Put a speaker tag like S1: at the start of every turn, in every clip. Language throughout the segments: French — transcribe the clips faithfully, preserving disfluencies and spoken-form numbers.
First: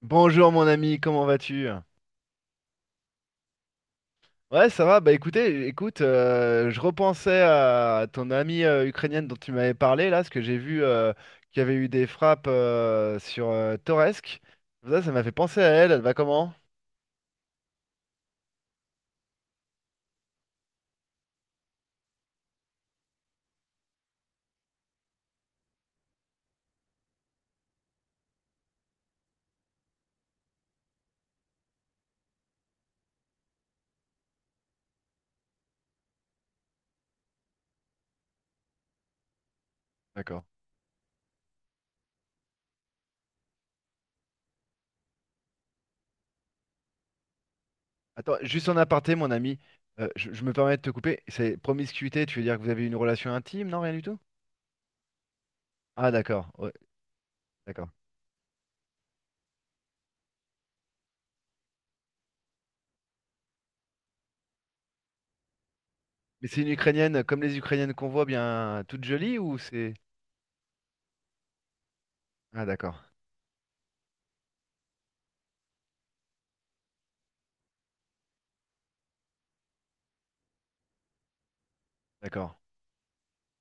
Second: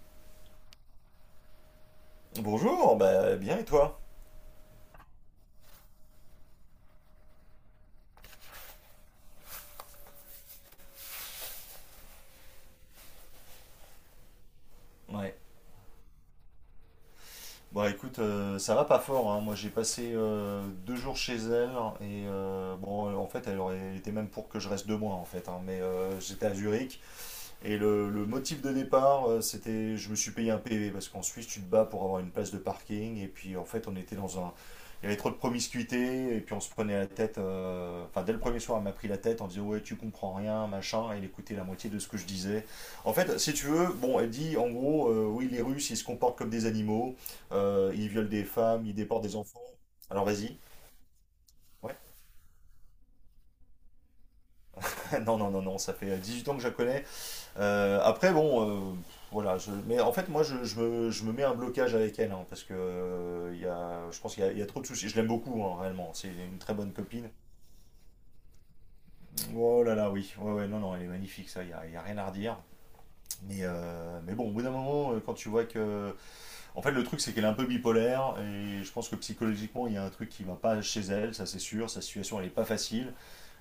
S1: Bonjour mon ami, comment vas-tu?
S2: Bonjour, bah, bien et toi?
S1: Ouais, ça va. Bah écoutez, écoute, euh, je repensais à ton amie euh, ukrainienne dont tu m'avais parlé là, parce que j'ai vu euh, qu'il y avait eu des frappes euh, sur euh, Toretsk. Ça, ça m'a fait
S2: Ouais.
S1: penser à elle. Elle va comment?
S2: Bon écoute, euh, ça va pas fort, hein. Moi j'ai passé euh, deux jours chez elle, et euh, bon, en fait, elle aurait été même pour que je reste deux mois en fait, hein, mais euh, j'étais à Zurich. Et le, le motif de départ, euh, c'était, je me suis payé un P V parce qu'en Suisse, tu te bats pour avoir une place de parking. Et puis en fait, on était dans un... Il y avait trop de promiscuité. Et puis on se prenait la tête. euh, Enfin, dès le premier soir, elle m'a pris la tête en disant: Ouais, tu comprends
S1: D'accord.
S2: rien, machin. Et elle écoutait la moitié de ce que je disais. En fait, si tu veux, bon, elle dit en gros, euh, oui, les Russes, ils se comportent comme des animaux. Euh, ils violent
S1: Attends,
S2: des
S1: juste en
S2: femmes, ils
S1: aparté,
S2: déportent
S1: mon
S2: des
S1: ami,
S2: enfants.
S1: euh,
S2: Alors
S1: je, je me
S2: vas-y.
S1: permets de te couper. C'est
S2: Ouais.
S1: promiscuité, tu veux dire que vous avez une relation intime? Non, rien du tout?
S2: Non, non, non, non, ça
S1: Ah
S2: fait euh, dix-huit
S1: d'accord,
S2: ans que je
S1: ouais,
S2: la connais.
S1: d'accord.
S2: Euh, après, bon, euh, voilà. Je- mais en fait, moi, je, je me, je me mets un blocage avec elle, hein, parce que euh, il y a, je pense qu'il y a, il y a trop de soucis. Je l'aime beaucoup, hein, réellement. C'est
S1: Mais
S2: une
S1: c'est une
S2: très bonne
S1: Ukrainienne
S2: copine.
S1: comme les Ukrainiennes qu'on voit bien, toute jolie ou
S2: Oh
S1: c'est...
S2: là là, oui. Ouais, ouais, non, non, elle est magnifique, ça. Il n'y a, y a rien à redire.
S1: Ah d'accord,
S2: Mais, euh, mais bon, au bout d'un moment, euh, quand tu vois que... En fait, le truc, c'est qu'elle est un peu bipolaire, et je pense que psychologiquement, il y a un truc qui ne va pas chez elle, ça c'est sûr. Sa situation, elle est
S1: d'accord.
S2: pas facile.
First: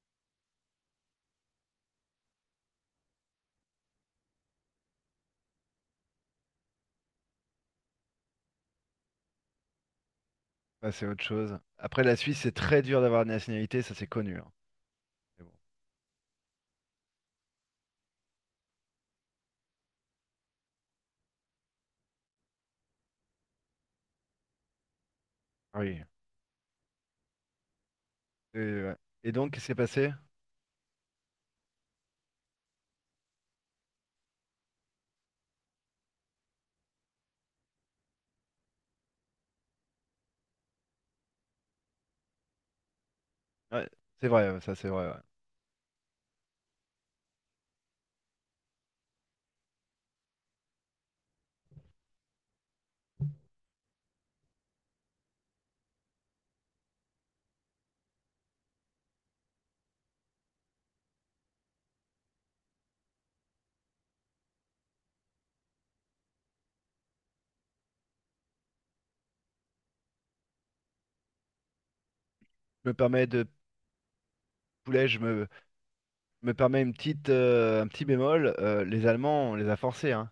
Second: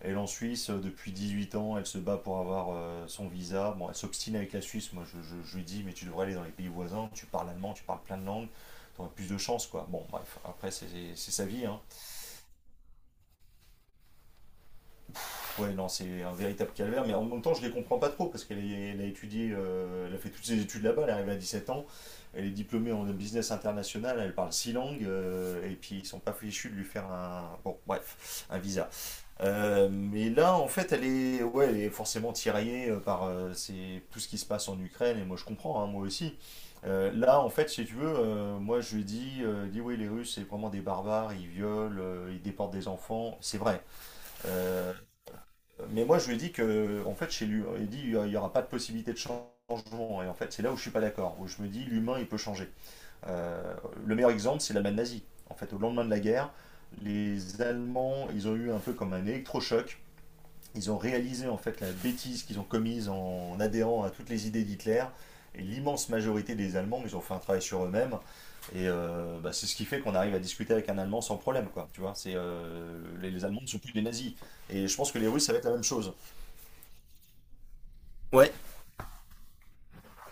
S2: Elle est en Suisse euh, depuis dix-huit ans, elle se bat pour avoir euh, son visa. Bon, elle s'obstine avec la Suisse. Moi, je, je- je lui dis, mais tu devrais aller dans les pays voisins, tu parles allemand, tu parles plein de langues, tu auras plus de chance, quoi. Bon, bref, après, c'est
S1: Ah, c'est autre
S2: sa
S1: chose.
S2: vie, hein.
S1: Après, la Suisse, c'est très dur d'avoir une nationalité, ça c'est connu, hein. Mais bon.
S2: Ouais, non, c'est un véritable calvaire, mais en même temps, je les comprends pas trop parce qu'elle a étudié, euh, elle a fait toutes ses études là-bas, elle est arrivée à dix-sept ans. Elle est diplômée en business international, elle parle six langues, euh, et
S1: Ah
S2: puis
S1: oui.
S2: ils sont pas fichus de lui faire un, bon, bref, un
S1: Et,
S2: visa.
S1: ouais. Et donc, qu'est-ce qui s'est
S2: Euh,
S1: passé?
S2: mais là, en fait, elle est, ouais, elle est forcément tiraillée euh, par euh, ces- tout ce qui se passe en Ukraine, et moi je comprends, hein, moi aussi. Euh, là, en fait, si tu veux, euh, moi je lui dis, euh, elle... oui, les Russes, c'est vraiment des barbares, ils violent, euh, ils déportent des enfants, c'est vrai.
S1: Ouais, c'est vrai, ouais, ça c'est
S2: Euh,
S1: vrai, ouais.
S2: mais moi je lui dis que, en fait, chez lui, il dit, il n'y aura pas de possibilité de changement, et en fait, c'est là où je suis pas d'accord, où je me dis, l'humain, il peut changer. Euh, le meilleur exemple, c'est l'Allemagne nazie. En fait, au lendemain de la guerre, les Allemands, ils ont eu un peu comme un électrochoc. Ils ont réalisé en fait la bêtise qu'ils ont commise en adhérant à toutes les idées d'Hitler. Et l'immense majorité des Allemands, ils ont fait un travail sur eux-mêmes. Et euh, bah, c'est ce qui fait qu'on arrive à discuter avec un Allemand sans problème, quoi. Tu vois, c'est
S1: Je me
S2: euh,
S1: permets
S2: les, les
S1: de
S2: Allemands ne sont plus des nazis. Et je
S1: poulet,
S2: pense que
S1: je
S2: les Russes,
S1: me,
S2: ça va être la même chose.
S1: je me permets une petite, euh, un petit
S2: Ouais.
S1: bémol. Euh, les Allemands, on les a forcés, hein.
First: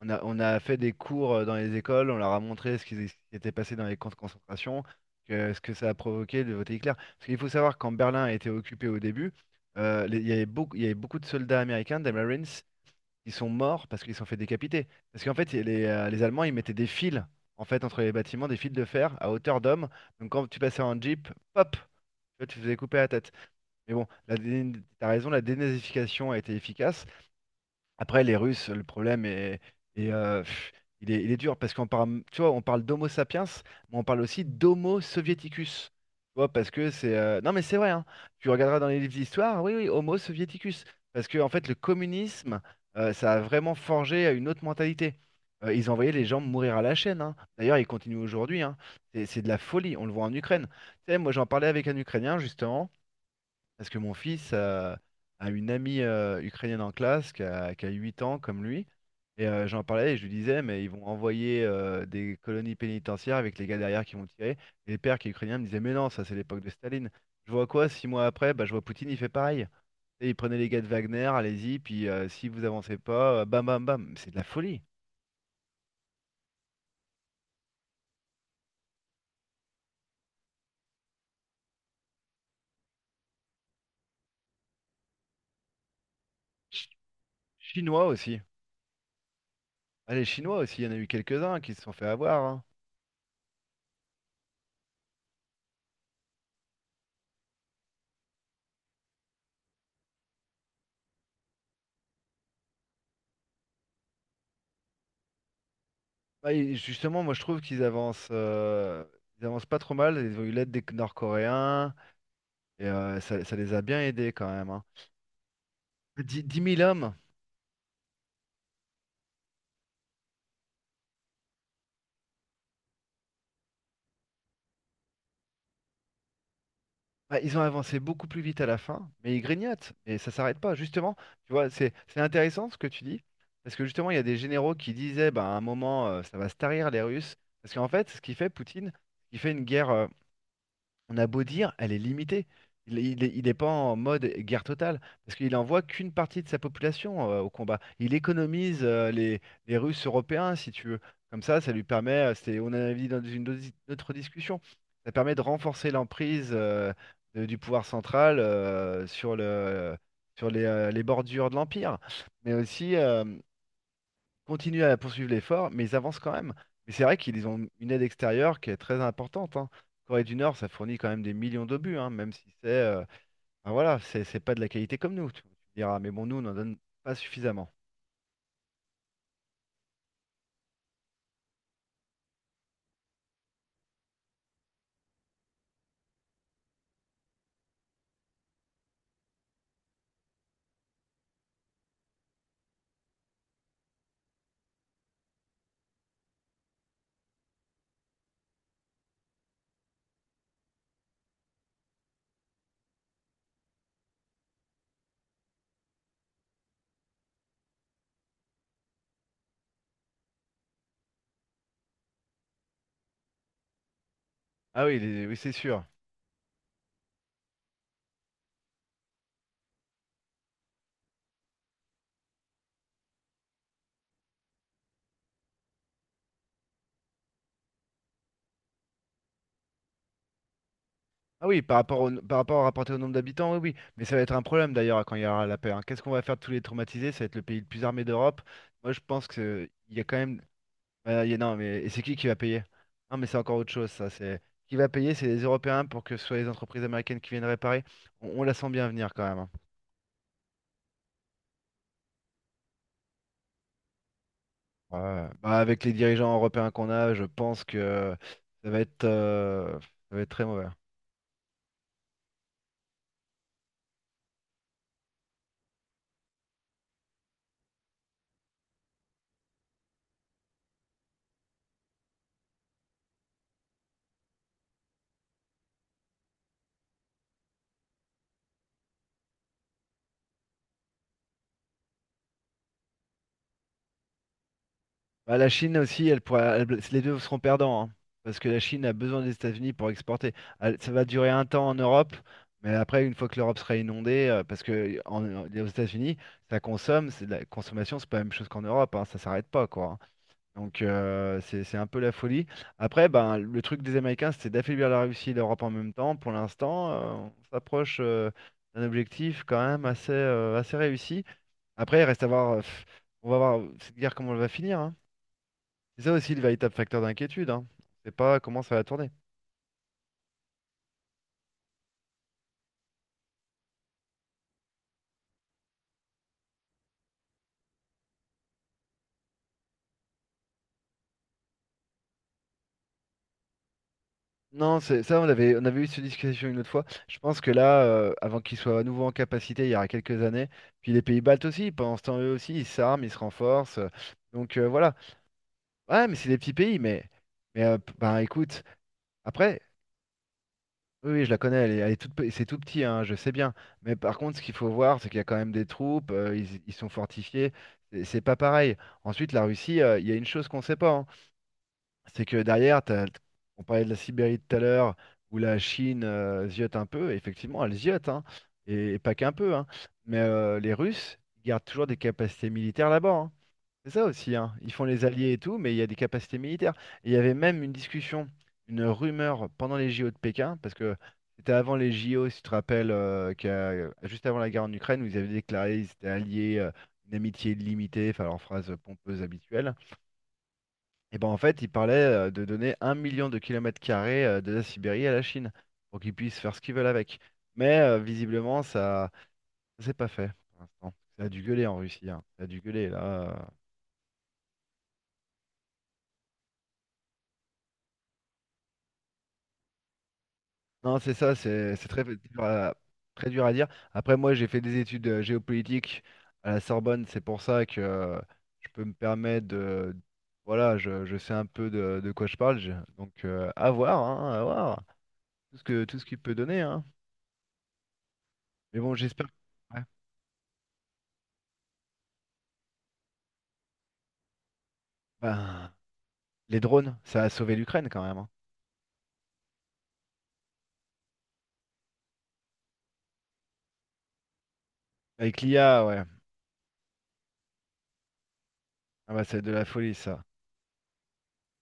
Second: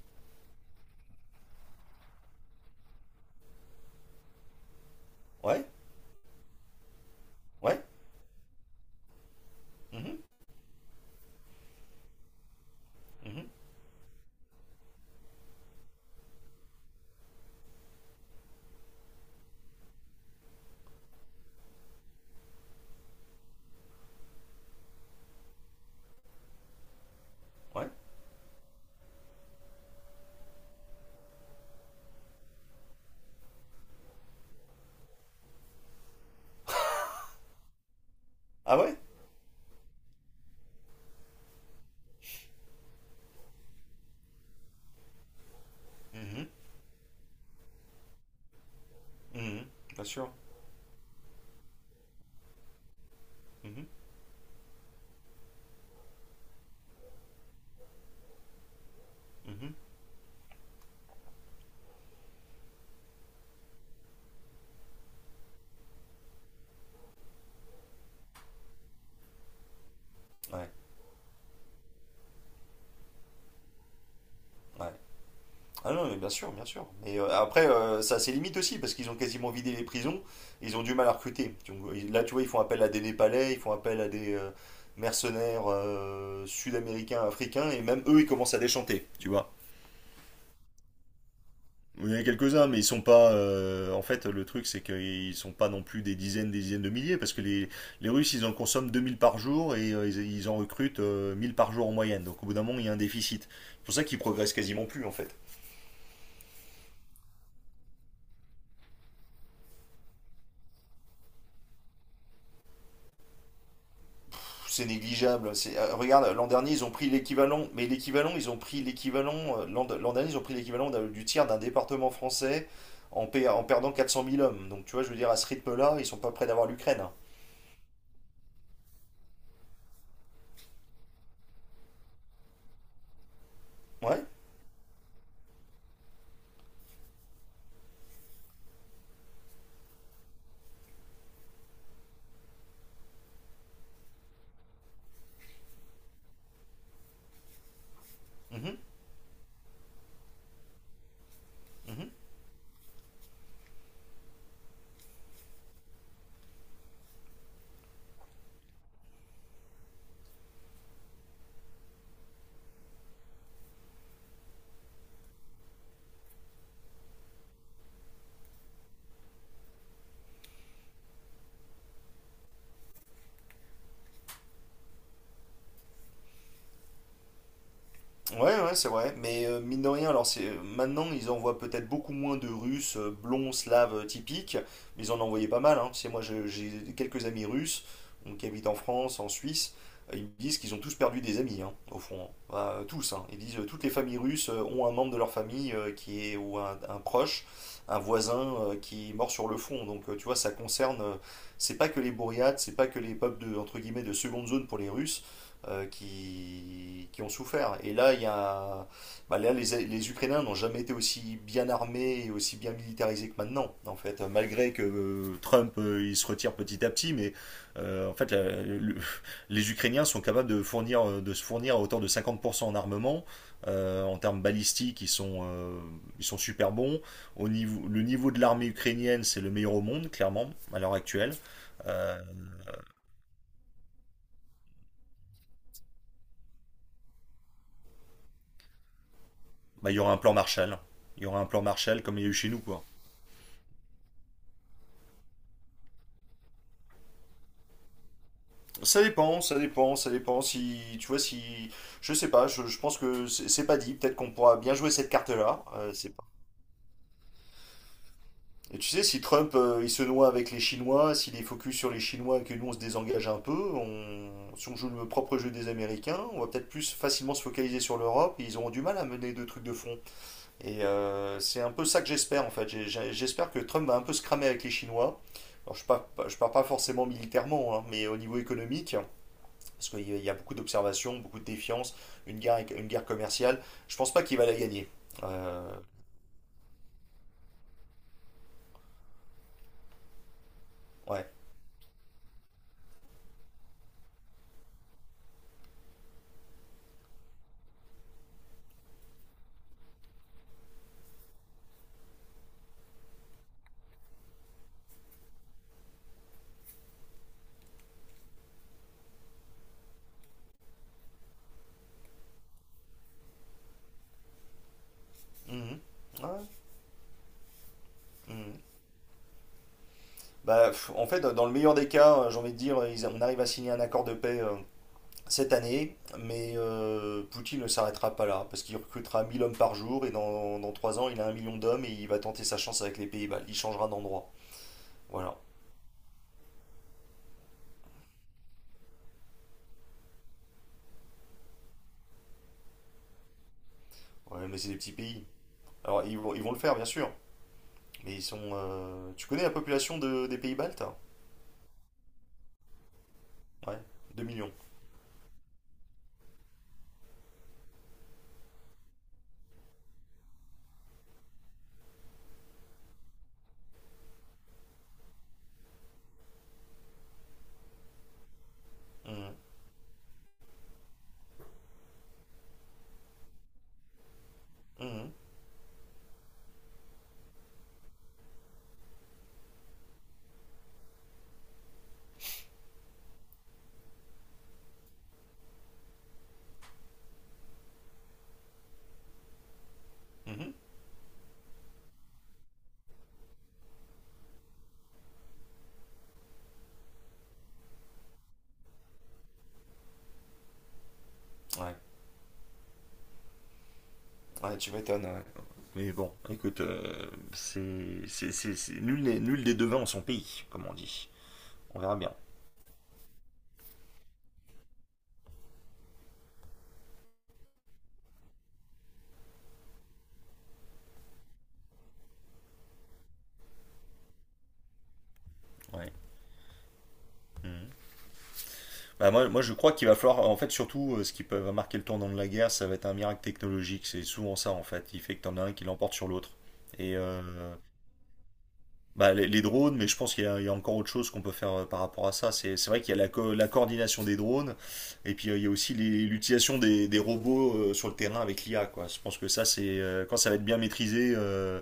S1: On a, on a fait des cours euh, dans les écoles, on leur a montré ce qui, ce qui était passé dans les camps de concentration, que- ce
S2: Ouais,
S1: que ça a provoqué de voter Hitler. Parce qu'il faut savoir
S2: ouais.
S1: quand Berlin a été occupé au début, euh,
S2: Mhm,
S1: les- il y avait beaucoup, il y avait beaucoup de soldats américains, des Marines, ils sont
S2: mhm,
S1: morts parce qu'ils se sont fait décapiter. Parce qu'en fait, les, euh, les Allemands, ils mettaient des fils en fait entre les bâtiments, des fils de fer à hauteur d'homme. Donc quand tu passais en Jeep, pop, tu vois, tu te faisais couper la tête. Mais bon, la, dé- t'as raison, la dénazification a été efficace.
S2: ouais.
S1: Après, les Russes, le problème est, est, euh, pff, il est, il est dur parce qu'on parle, tu vois, on parle d'Homo sapiens, mais on parle aussi d'Homo soviéticus. Tu vois, parce que c'est. Euh, Non, mais c'est vrai, hein. Tu
S2: Ah
S1: regarderas dans
S2: ouais.
S1: les livres d'histoire, oui, oui, Homo soviéticus. Parce que, en fait, le communisme, euh, ça a vraiment forgé une autre mentalité. Euh, ils envoyaient les gens
S2: Mhm,
S1: mourir à la chaîne, hein. D'ailleurs, ils continuent aujourd'hui, hein. C'est c'est de la
S2: mhm.
S1: folie.
S2: Bien
S1: On le voit
S2: sûr.
S1: en Ukraine. Tu sais, moi, j'en parlais avec un Ukrainien, justement.
S2: Mhm,
S1: Parce que mon fils euh, a une amie euh, ukrainienne en classe qui a, qui a huit ans comme lui. Et euh,
S2: mhm.
S1: j'en parlais et je lui disais, mais ils vont envoyer euh, des colonies pénitentiaires avec les gars derrière qui vont tirer. Et les pères qui est ukrainien me disaient, mais non, ça c'est l'époque de Staline. Je vois quoi, six mois après, bah, je vois Poutine, il fait pareil. Et il prenait
S2: Ouais,
S1: les gars de Wagner, allez-y, puis euh, si vous avancez pas, euh, bam bam bam. C'est de la folie.
S2: ouais. Ah non, mais bien sûr, bien sûr. Mais euh, après, euh, ça a ses limites aussi, parce qu'ils ont quasiment vidé les prisons, ils ont du mal à recruter. Donc, ils- là, tu vois, ils font appel à des Népalais, ils font appel à des euh, mercenaires euh,
S1: Ch-
S2: sud-américains, africains, et même
S1: Chinois
S2: eux, ils
S1: aussi.
S2: commencent à déchanter, tu vois.
S1: Ah, les Chinois aussi, il y en a eu quelques-uns qui se sont fait
S2: Il y en a
S1: avoir, hein.
S2: quelques-uns, mais ils sont pas... euh, En fait, le truc, c'est qu'ils sont pas non plus des dizaines, des dizaines de milliers, parce que les, les Russes, ils en consomment deux mille par jour, et euh, ils, ils en recrutent euh, mille par jour en moyenne. Donc, au bout d'un moment, il y a un déficit. C'est pour ça qu'ils progressent quasiment plus, en fait.
S1: Bah, et justement, moi je trouve qu'ils avancent, euh, ils avancent pas trop mal. Ils ont eu l'aide des Nord-Coréens et euh, ça, ça les a bien aidés quand même, hein.
S2: C'est négligeable. Euh, regarde,
S1: dix
S2: l'an
S1: 10
S2: dernier,
S1: 000
S2: ils ont pris
S1: hommes,
S2: l'équivalent, mais l'équivalent, ils ont pris l'équivalent, euh, l'an dernier, ils ont pris l'équivalent du tiers d'un département français en, en perdant quatre cent mille hommes. Donc, tu vois, je veux dire, à ce rythme-là, ils sont pas près d'avoir l'Ukraine, hein.
S1: bah, ils ont avancé beaucoup plus vite à la fin, mais ils grignotent et ça s'arrête pas. Justement, tu vois, c'est c'est intéressant ce que tu dis parce que justement, il y a
S2: Ouais.
S1: des généraux qui disaient bah, à un moment euh, ça va se tarir les Russes parce qu'en fait, ce qu'il fait Poutine, il fait une guerre. On a beau dire, elle est limitée. Il, il, est il est pas en mode guerre totale, parce qu'il envoie qu'une partie de sa population euh, au combat. Il
S2: Mhm.
S1: économise euh, les, les Russes européens, si tu veux. Comme ça, ça lui
S2: Mhm.
S1: permet, euh, c'est, on a dit dans une autre autre discussion, ça permet de renforcer l'emprise euh, de- du pouvoir central euh, sur le, sur les, euh, les bordures de l'Empire. Mais aussi, euh, continuent à poursuivre l'effort, mais ils avancent quand même. Mais c'est vrai qu'ils ont une aide extérieure qui est très importante, hein. Corée du Nord, ça fournit quand même des millions d'obus, hein, même si c'est euh, ben voilà, c'est c'est pas de la qualité comme nous, tu tu me diras. Mais bon, nous, on n'en donne pas suffisamment.
S2: Ouais, ouais, c'est vrai. Mais euh, mine de rien, alors c'est euh, maintenant ils envoient peut-être beaucoup moins de Russes euh, blonds, slaves euh, typiques, mais ils en envoyaient pas mal, hein. Tu sais, moi, je- j'ai quelques amis russes donc, qui habitent en France, en Suisse. euh, Ils me disent qu'ils ont tous perdu des amis, hein, au fond, hein. Bah, euh, tous, hein. Ils disent euh, toutes les familles russes euh, ont un membre de leur famille euh, qui est... ou un, un proche, un voisin euh, qui est mort sur le front. Donc, euh, tu vois, ça concerne... euh, c'est pas que les bourriades, c'est pas que les peuples de, entre guillemets, de seconde zone pour les Russes euh, qui, qui ont souffert. Et là, il y a, bah là les, les Ukrainiens n'ont jamais été aussi bien armés et aussi bien militarisés que maintenant, en fait, malgré que
S1: Ah oui, les- oui,
S2: euh,
S1: c'est
S2: Trump
S1: sûr.
S2: euh, il se retire petit à petit, mais euh, en fait, la- le- les Ukrainiens sont capables de, fournir, euh, de se fournir à hauteur de cinquante pour cent en armement. Euh, en termes balistiques, ils sont, euh, ils sont super bons. Au niveau, le niveau de l'armée ukrainienne, c'est le meilleur au monde, clairement, à l'heure actuelle.
S1: Ah oui, par rapport au,
S2: Euh,
S1: par rapport à rapporté au nombre d'habitants, oui, oui. Mais ça va être un problème d'ailleurs quand il y aura la paix, hein. Qu'est-ce qu'on va faire de tous les traumatisés? Ça va être le pays le plus armé d'Europe. Moi, je pense qu'il
S2: Bah, il y
S1: y a
S2: aura
S1: quand
S2: un plan
S1: même...
S2: Marshall. Il y
S1: Ouais, y-
S2: aura un
S1: non,
S2: plan
S1: mais et c'est
S2: Marshall
S1: qui
S2: comme il y
S1: qui
S2: a eu
S1: va
S2: chez nous,
S1: payer?
S2: quoi.
S1: Non, mais c'est encore autre chose, ça. C'est qui va payer, c'est les Européens pour que ce soit les entreprises américaines qui viennent réparer. On, on la sent bien
S2: Ça
S1: venir quand même,
S2: dépend,
S1: hein.
S2: ça dépend, ça dépend. Si tu vois, si... je sais pas, je, je pense que c'est c'est pas dit. Peut-être qu'on pourra bien jouer cette
S1: Ouais. Bah,
S2: carte-là.
S1: avec les
S2: Euh, c'est pas...
S1: dirigeants européens qu'on a, je pense que ça
S2: Et
S1: va
S2: tu sais,
S1: être,
S2: si Trump
S1: euh,
S2: euh, il se
S1: ça va
S2: noie
S1: être très
S2: avec les
S1: mauvais, hein.
S2: Chinois, s'il est focus sur les Chinois et que nous on se désengage un peu, on... si on joue le propre jeu des Américains, on va peut-être plus facilement se focaliser sur l'Europe. Et ils auront du mal à mener deux trucs de fond. Et euh, c'est un peu ça que j'espère en fait. J'ai- j'ai- J'espère que Trump va un peu se cramer avec les Chinois. Alors, je ne parle pas- je pars pas forcément militairement, hein, mais au niveau économique, parce qu'il y a- il y a beaucoup d'observations, beaucoup de défiance, une guerre, éco- une guerre commerciale. Je pense pas qu'il va la gagner.
S1: Bah, la
S2: Euh,
S1: Chine aussi, elle pourra, elle- les deux seront perdants, hein, parce que la Chine a besoin des États-Unis pour exporter. Elle- ça va
S2: ouais.
S1: durer un temps en Europe, mais après, une fois que l'Europe sera inondée, euh, parce que en- en- aux États-Unis, ça consomme, c'est de la consommation, c'est pas la même chose qu'en Europe, hein, ça s'arrête pas, quoi, hein. Donc euh, c'est c'est un peu la folie. Après, ben, le truc des Américains, c'est d'affaiblir la Russie et l'Europe en même temps. Pour l'instant, euh, on s'approche euh, d'un objectif quand même assez, euh, assez réussi. Après, il reste à voir, euh, pff, on va voir cette guerre comment elle va finir, hein.
S2: Mhm.
S1: C'est ça aussi le
S2: Ouais.
S1: véritable facteur d'inquiétude, hein. On sait pas
S2: Mhm.
S1: comment ça va tourner.
S2: Bah, pff, en fait, dans le meilleur des cas, euh, j'ai envie de dire, ils- on arrive à signer un accord de paix euh, cette année, mais euh, Poutine ne s'arrêtera pas là, parce qu'il recrutera mille hommes par jour, et dans, dans trois ans, il a un million d'hommes, et il va tenter sa chance avec les pays baltes. Il changera d'endroit.
S1: Non, c'est ça, on
S2: Voilà.
S1: avait, on avait eu cette discussion une autre fois. Je pense que là, euh, avant qu'ils soient à nouveau en capacité, il y aura quelques années, puis les pays baltes aussi, pendant ce temps, eux aussi, ils s'arment, ils se renforcent.
S2: Ouais,
S1: Donc
S2: mais
S1: euh,
S2: c'est des petits
S1: voilà.
S2: pays. Alors,
S1: Ouais, mais
S2: ils
S1: c'est
S2: vont,
S1: des
S2: ils
S1: petits
S2: vont le faire,
S1: pays,
S2: bien
S1: mais,
S2: sûr.
S1: mais euh, p-
S2: Mais ils
S1: bah,
S2: sont...
S1: écoute,
S2: euh, Tu connais la
S1: après,
S2: population de- des pays baltes?
S1: oui, oui, je la connais, elle est, elle est toute, pe- c'est tout petit, hein, je sais bien.
S2: Ouais.
S1: Mais par
S2: Deux
S1: contre, ce
S2: millions.
S1: qu'il faut voir, c'est qu'il y a quand même des troupes, euh, ils, ils sont fortifiés, c'est c'est pas pareil. Ensuite, la Russie, euh, il y a une chose qu'on sait pas, hein, c'est que derrière, t'as- on parlait de la Sibérie tout à l'heure, où la Chine euh, ziote un peu, et effectivement, elle ziote, hein, et, et pas qu'un
S2: Mhm.
S1: peu, hein. Mais euh, les Russes ils gardent toujours des capacités militaires là-bas, hein. C'est ça aussi, hein. Ils font les
S2: Mhm.
S1: alliés et tout, mais il y a des capacités militaires. Et il y avait même une discussion, une rumeur pendant les J O de Pékin, parce que c'était avant les J O, si tu te rappelles, euh, qu'à- juste avant la guerre en Ukraine, où ils avaient déclaré qu'ils étaient alliés, euh, une amitié illimitée, enfin leur phrase pompeuse habituelle.
S2: Mhm.
S1: Et ben en fait, ils parlaient euh, de donner un million de kilomètres carrés euh, de la Sibérie à la Chine, pour qu'ils puissent faire ce qu'ils veulent avec. Mais euh, visiblement, ça, ça s'est pas fait pour l'instant. Ça a dû gueuler
S2: Ouais.
S1: en Russie, hein. Ça a dû gueuler là. Euh.
S2: Ouais, tu m'étonnes, ouais. Mais bon, écoute, euh, c'est... c'est- c'est- c'est- Nul, n'est- nul des devins en son pays, comme on
S1: Non,
S2: dit.
S1: c'est ça, c'est
S2: On
S1: c'est
S2: verra
S1: très
S2: bien.
S1: dur à, très dur à dire. Après, moi, j'ai fait des études euh, géopolitiques à la Sorbonne, c'est pour ça que euh, je peux me permettre de... Voilà, je, je sais un peu de, de quoi je parle, je- donc euh, à voir, hein, à voir, tout ce que,
S2: Ouais.
S1: tout ce qu'il peut donner, hein.
S2: Mhm.
S1: Mais bon,
S2: Bah,
S1: j'espère...
S2: moi, moi, je crois
S1: Ouais.
S2: qu'il va falloir, en fait, surtout, euh, ce qui peut... va marquer le tournant de la guerre, ça va être un miracle technologique. C'est souvent ça, en fait. Il fait que t'en as un qui
S1: Ben,
S2: l'emporte sur l'autre.
S1: les
S2: Et
S1: drones,
S2: euh,
S1: ça a sauvé l'Ukraine quand même, hein.
S2: bah, les, les drones, mais je pense qu'il y a, il y a encore autre chose qu'on peut faire euh, par rapport à ça. C'est c'est vrai qu'il y a la, co- la coordination des drones, et puis euh,
S1: Avec
S2: il y a aussi
S1: l'I A, ouais.
S2: les- l'utilisation des, des robots euh, sur le terrain avec l'I A, quoi. Je
S1: Ah
S2: pense
S1: bah,
S2: que
S1: c'est
S2: ça,
S1: de la
S2: c'est
S1: folie,
S2: euh, quand
S1: ça.
S2: ça va être bien maîtrisé, euh,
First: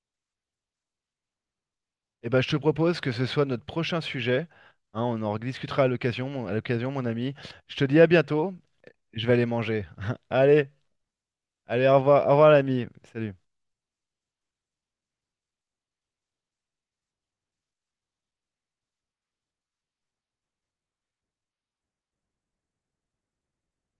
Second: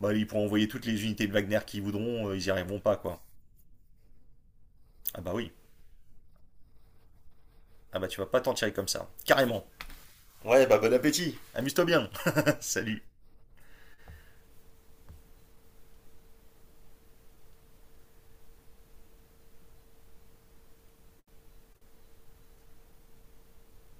S2: bah, ils pourront envoyer toutes les unités de Wagner qu'ils voudront,
S1: Et
S2: euh,
S1: ben,
S2: ils
S1: je
S2: y
S1: te
S2: arriveront pas,
S1: propose que
S2: quoi.
S1: ce soit notre prochain sujet, hein, on
S2: Ah
S1: en
S2: bah oui.
S1: rediscutera à l'occasion, mon- à l'occasion, mon ami. Je te dis
S2: Ah
S1: à
S2: bah tu vas pas
S1: bientôt.
S2: t'en tirer comme ça.
S1: Je vais aller
S2: Carrément.
S1: manger.
S2: Ouais,
S1: Allez,
S2: bah bon appétit. Amuse-toi
S1: allez, au
S2: bien.
S1: revoir, au revoir l'ami.
S2: Salut.
S1: Salut.